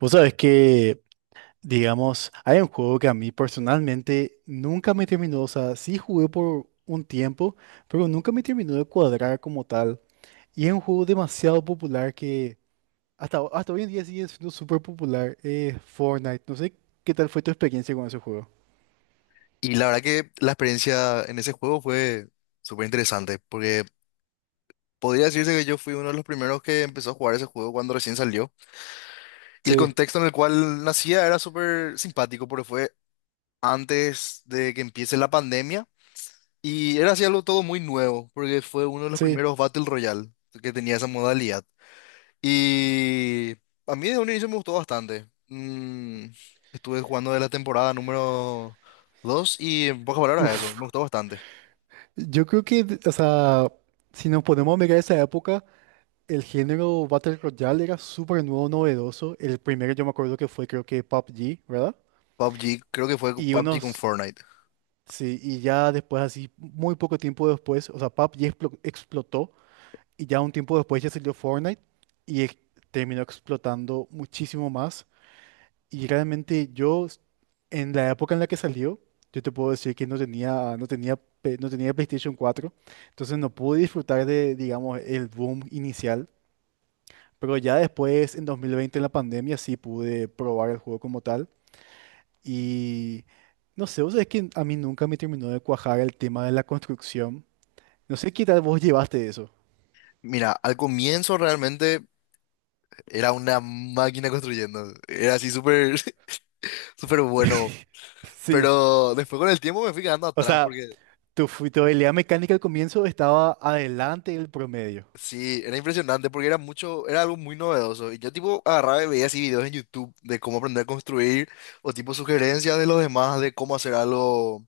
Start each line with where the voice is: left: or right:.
right: Vos sabés que, digamos, hay un juego que a mí personalmente nunca me terminó, o sea, sí jugué por un tiempo, pero nunca me terminó de cuadrar como tal. Y es un juego demasiado popular que hasta, hasta hoy en día sigue siendo súper popular, Fortnite. No sé qué tal fue tu experiencia con ese juego.
left: Y la verdad que la experiencia en ese juego fue súper interesante, porque podría decirse que yo fui uno de los primeros que empezó a jugar ese juego cuando recién salió. Y el
right: Sí,
left: contexto en el cual nacía era súper simpático, porque fue antes de que empiece la pandemia. Y era así algo todo muy nuevo, porque fue uno de los
right: sí.
left: primeros Battle Royale que tenía esa modalidad. Y a mí de un inicio me gustó bastante. Mm, estuve jugando de la temporada número 2 y en pocas palabras eso,
right: Uf.
left: me gustó bastante.
right: Yo creo que, o sea, si nos ponemos a mirar esa época, el género Battle Royale era súper nuevo, novedoso. El primero yo me acuerdo que fue creo que PUBG, ¿verdad?
left: PUBG, creo que fue
right: Y
left: PUBG con
right: unos,
left: Fortnite.
right: sí, y ya después, así, muy poco tiempo después, o sea, explotó y ya un tiempo después ya salió Fortnite y terminó explotando muchísimo más. Y realmente yo, en la época en la que salió, yo te puedo decir que no tenía PlayStation 4 entonces no pude disfrutar de, digamos, el boom inicial. Pero ya después, en 2020, en la pandemia, sí pude probar el juego como tal. Y no sé, vos sabés que a mí nunca me terminó de cuajar el tema de la construcción. No sé qué tal vos llevaste eso.
left: Mira, al comienzo realmente era una máquina construyendo. Era así súper, súper bueno.
right: Sí,
left: Pero después con el tiempo me fui quedando
right: o
left: atrás
right: sea,
left: porque
right: tu habilidad mecánica al comienzo estaba adelante del promedio.
left: sí, era impresionante porque era mucho, era algo muy novedoso. Y yo tipo agarraba y veía así videos en YouTube de cómo aprender a construir o tipo sugerencias de los demás de cómo hacer algo.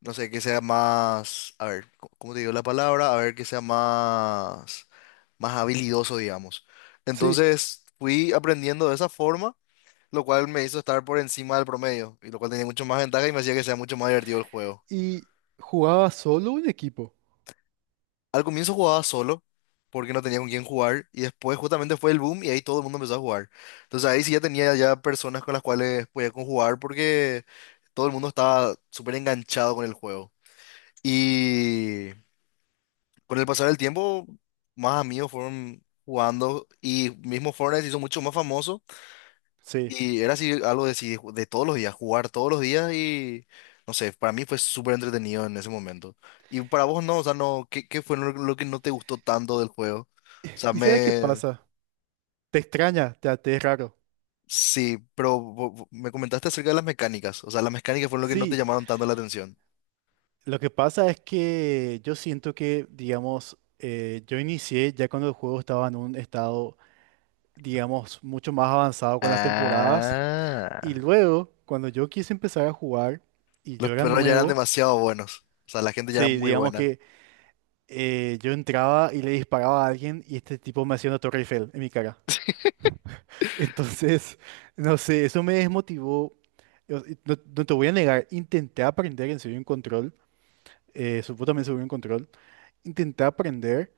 left: No sé, que sea más, a ver, ¿cómo te digo la palabra? A ver, que sea más, más habilidoso, digamos.
right: Sí,
left: Entonces fui aprendiendo de esa forma, lo cual me hizo estar por encima del promedio, y lo cual tenía mucho más ventaja y me hacía que sea mucho más divertido el juego.
right: y jugaba solo un equipo.
left: Al comienzo jugaba solo, porque no tenía con quién jugar, y después justamente fue el boom y ahí todo el mundo empezó a jugar. Entonces ahí sí ya tenía ya personas con las cuales podía conjugar porque todo el mundo estaba súper enganchado con el juego. Y... Con el pasar del tiempo, más amigos fueron jugando y mismo Fortnite se hizo mucho más famoso
right: Sí.
left: y era así algo de, así de todos los días, jugar todos los días y no sé, para mí fue súper entretenido en ese momento. ¿Y para vos no, o sea, no, qué fue lo que no te gustó tanto del juego? O sea,
right: ¿Y sabes qué
left: me...
right: pasa? Te extraña, te es raro.
left: Sí, pero me comentaste acerca de las mecánicas, o sea, las mecánicas fueron lo que no te
right: Sí,
left: llamaron tanto la atención.
right: lo que pasa es que yo siento que, digamos, yo inicié ya cuando el juego estaba en un estado digamos, mucho más avanzado con las temporadas. Y
left: Ah.
right: luego, cuando yo quise empezar a jugar y
left: Los
right: yo era
left: perros ya eran
right: nuevo,
left: demasiado buenos, o sea, la gente ya era
right: sí,
left: muy
right: digamos
left: buena.
right: que yo entraba y le disparaba a alguien y este tipo me hacía una Torre Eiffel en mi cara. Entonces, no sé, eso me desmotivó. No, no te voy a negar, intenté aprender en serio en control, supo también seguro en control, intenté aprender,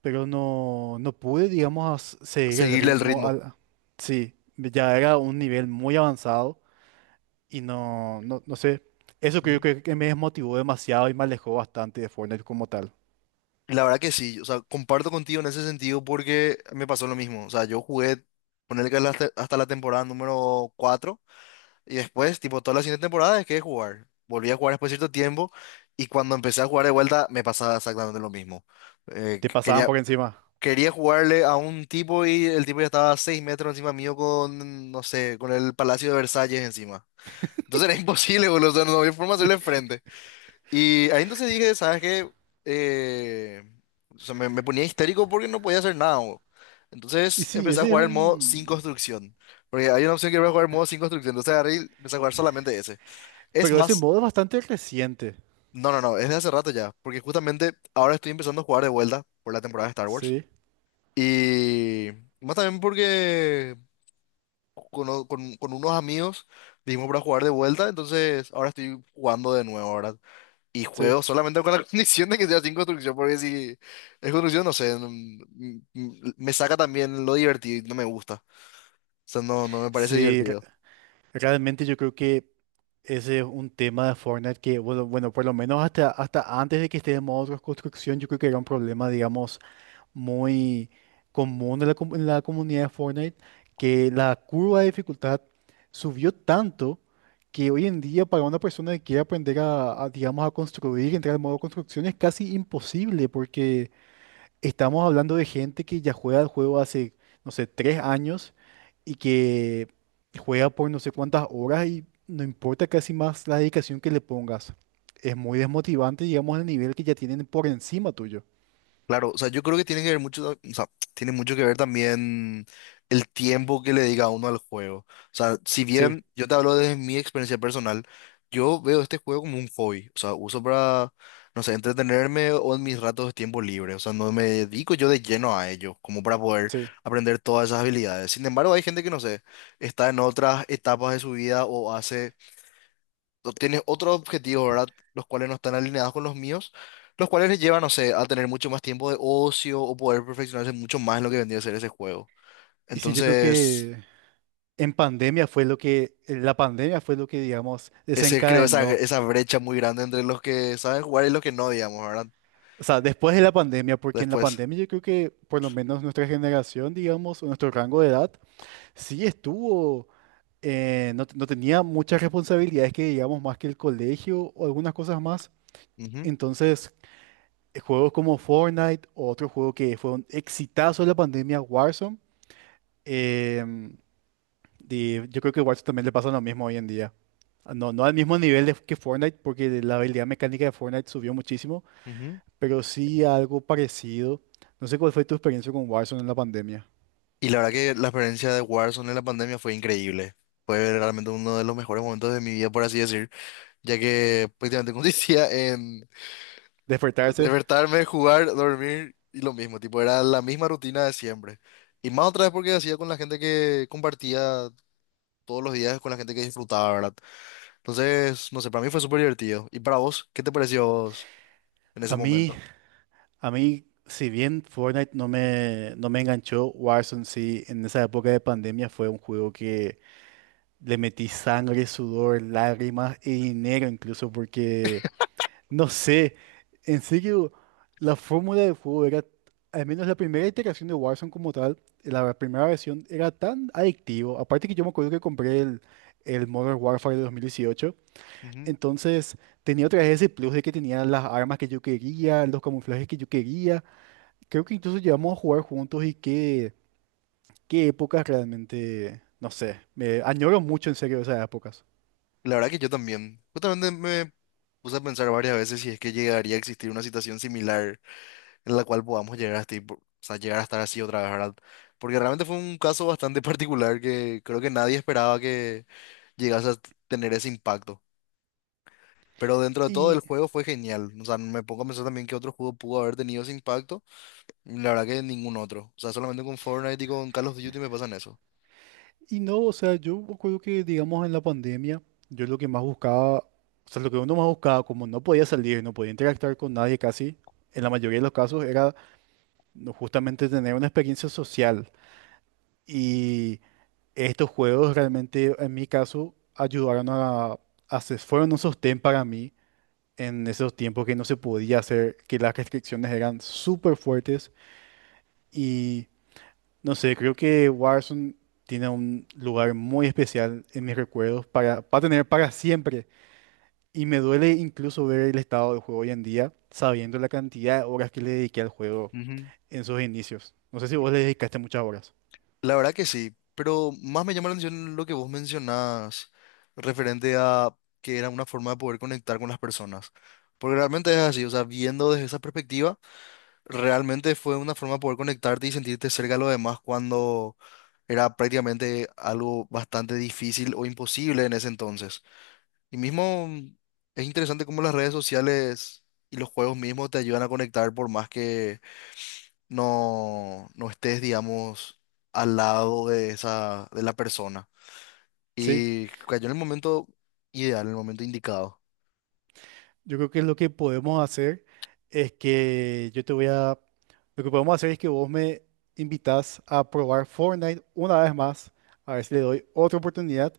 right: pero no, no pude, digamos, seguir el
left: Seguirle el
right: ritmo.
left: ritmo.
right: Sí, ya era un nivel muy avanzado. Y no, no, no sé. Eso creo que me desmotivó demasiado y me alejó bastante de Fortnite como tal.
left: Y la verdad que sí, o sea, comparto contigo en ese sentido porque me pasó lo mismo. O sea, yo jugué, ponerle que hasta, hasta la temporada número 4 y después, tipo, toda la siguiente temporada dejé de jugar. Volví a jugar después de cierto tiempo y cuando empecé a jugar de vuelta me pasaba exactamente lo mismo.
right: Te pasaban
left: Quería,
right: por encima.
left: quería jugarle a un tipo y el tipo ya estaba a 6 metros encima mío con, no sé, con el Palacio de Versalles encima. Entonces era imposible, boludo, o sea, no había forma de
right: Sí.
left: hacerle frente. Y ahí entonces dije, ¿sabes qué? Eh, o sea, me ponía histérico porque no podía hacer nada, bo.
right: Y
left: Entonces
right: sí,
left: empecé a
right: ese es
left: jugar el modo sin
right: un...
left: construcción. Porque hay una opción que voy a jugar el modo sin construcción. Entonces agarré y empecé a jugar solamente ese. Es
right: Pero ese
left: más,
right: modo es bastante reciente.
left: no, es de hace rato ya. Porque justamente ahora estoy empezando a jugar de vuelta por la temporada de Star Wars.
right: Sí,
left: Y más también porque con unos amigos dijimos para jugar de vuelta. Entonces ahora estoy jugando de nuevo, ahora. Y
right: sí.
left: juego solamente con la condición de que sea sin construcción, porque si es construcción, no sé, me saca también lo divertido y no me gusta. O sea, no, no me parece
right: Sí,
left: divertido.
right: realmente yo creo que ese es un tema de Fortnite que, bueno, bueno, por lo menos hasta, hasta antes de que esté de modo de construcción, yo creo que era un problema, digamos muy común en la, en la comunidad de Fortnite, que la curva de dificultad subió tanto que hoy en día para una persona que quiere aprender a, digamos, a construir, entrar al modo construcción es casi imposible porque estamos hablando de gente que ya juega el juego hace, no sé, 3 años y que juega por no sé cuántas horas y no importa casi más la dedicación que le pongas. Es muy desmotivante, digamos, el nivel que ya tienen por encima tuyo.
left: Claro, o sea, yo creo que tiene que ver mucho, o sea, tiene mucho que ver también el tiempo que le dedica uno al juego. O sea, si
right: Sí,
left: bien yo te hablo desde mi experiencia personal, yo veo este juego como un hobby. O sea, uso para, no sé, entretenerme o en mis ratos de tiempo libre. O sea, no me dedico yo de lleno a ello, como para poder
right: sí.
left: aprender todas esas habilidades. Sin embargo, hay gente que, no sé, está en otras etapas de su vida o hace tienes otros objetivos, ¿verdad? Los cuales no están alineados con los míos, los cuales les llevan, no sé, a tener mucho más tiempo de ocio o poder perfeccionarse mucho más en lo que vendría a ser ese juego.
right: Y sí, yo creo
left: Entonces,
right: que en pandemia fue lo que, la pandemia fue lo que, digamos,
left: ese creo esa,
right: desencadenó.
left: esa brecha muy grande entre los que saben jugar y los que no, digamos, ¿verdad?
right: O sea, después de la pandemia, porque en la
left: Después.
right: pandemia yo creo que por lo menos nuestra generación, digamos, o nuestro rango de edad, sí estuvo, no, no tenía muchas responsabilidades que, digamos, más que el colegio o algunas cosas más.
left: Ujú,
right: Entonces, juegos como Fortnite o otro juego que fue un exitazo de la pandemia, Warzone, em, y yo creo que Warzone también le pasa lo mismo hoy en día. No, no al mismo que Fortnite, porque la habilidad mecánica de Fortnite subió muchísimo,
left: ujú.
right: pero sí algo parecido. No sé cuál fue tu experiencia con Warzone en la pandemia.
left: Y la verdad que la experiencia de Warzone en la pandemia fue increíble. Fue realmente uno de los mejores momentos de mi vida, por así decir, ya que prácticamente consistía en
right: Despertarse.
left: despertarme, jugar, dormir y lo mismo, tipo, era la misma rutina de siempre. Y más otra vez porque hacía con la gente que compartía todos los días, con la gente que disfrutaba, ¿verdad? Entonces, no sé, para mí fue súper divertido. ¿Y para vos, qué te pareció a vos en
right: A
left: ese
right: mí,
left: momento?
right: a mí, si bien Fortnite no me enganchó, Warzone sí, en esa época de pandemia fue un juego que le metí sangre, sudor, lágrimas y dinero incluso, porque no sé, en serio, la fórmula del juego era, al menos la primera iteración de Warzone como tal, la primera versión era tan adictivo. Aparte que yo me acuerdo que el Modern Warfare de 2018,
left: Ujú.
right: entonces tenía otra vez ese plus de que tenía las armas que yo quería, los camuflajes que yo quería. Creo que incluso llegamos a jugar juntos y qué épocas realmente, no sé, me añoro mucho en serio esas épocas.
left: La verdad que yo también. Justamente me puse a pensar varias veces si es que llegaría a existir una situación similar en la cual podamos llegar a o sea, llegar a estar así otra vez, ¿verdad? Porque realmente fue un caso bastante particular que creo que nadie esperaba que llegase a tener ese impacto. Pero dentro de todo el
right: Y
left: juego fue genial. O sea, me pongo a pensar también que otro juego pudo haber tenido ese impacto. Y la verdad que ningún otro. O sea, solamente con Fortnite y con Call of Duty me pasan eso.
right: Y no, o sea, yo me acuerdo que, digamos, en la pandemia, yo lo que más buscaba, o sea, lo que uno más buscaba, como no podía salir, no podía interactuar con nadie casi, en la mayoría de los casos era no, justamente tener una experiencia social. Y estos juegos realmente, en mi caso, ayudaron a se- fueron un sostén para mí en esos tiempos que no se podía hacer, que las restricciones eran súper fuertes y no sé, creo que Warzone tiene un lugar muy especial en mis recuerdos para tener para siempre. Y me duele incluso ver el estado del juego hoy en día, sabiendo la cantidad de horas que le dediqué al juego
left: Ujú.
right: en sus inicios. No sé si vos le dedicaste muchas horas.
left: La verdad que sí, pero más me llama la atención lo que vos mencionás referente a que era una forma de poder conectar con las personas. Porque realmente es así, o sea, viendo desde esa perspectiva. Realmente fue una forma de poder conectarte y sentirte cerca de los demás cuando era prácticamente algo bastante difícil o imposible en ese entonces. Y mismo es interesante cómo las redes sociales y los juegos mismos te ayudan a conectar por más que no, no estés, digamos, al lado de esa, de la persona.
right: Sí,
left: Y cayó en el momento ideal, en el momento indicado.
right: yo creo que lo que podemos hacer es que yo te voy a... Lo que podemos hacer es que vos me invitas a probar Fortnite una vez más, a ver si le doy otra oportunidad.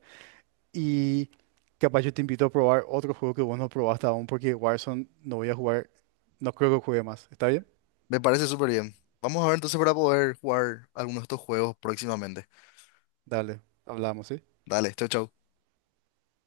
right: Y capaz yo te invito a probar otro juego que vos no probaste aún, porque Warzone no voy a jugar, no creo que juegue más. ¿Está bien?
left: Me parece súper bien. Vamos a ver entonces para poder jugar algunos de estos juegos próximamente.
right: Dale, hablamos, ¿sí?
left: Dale, chau, chau.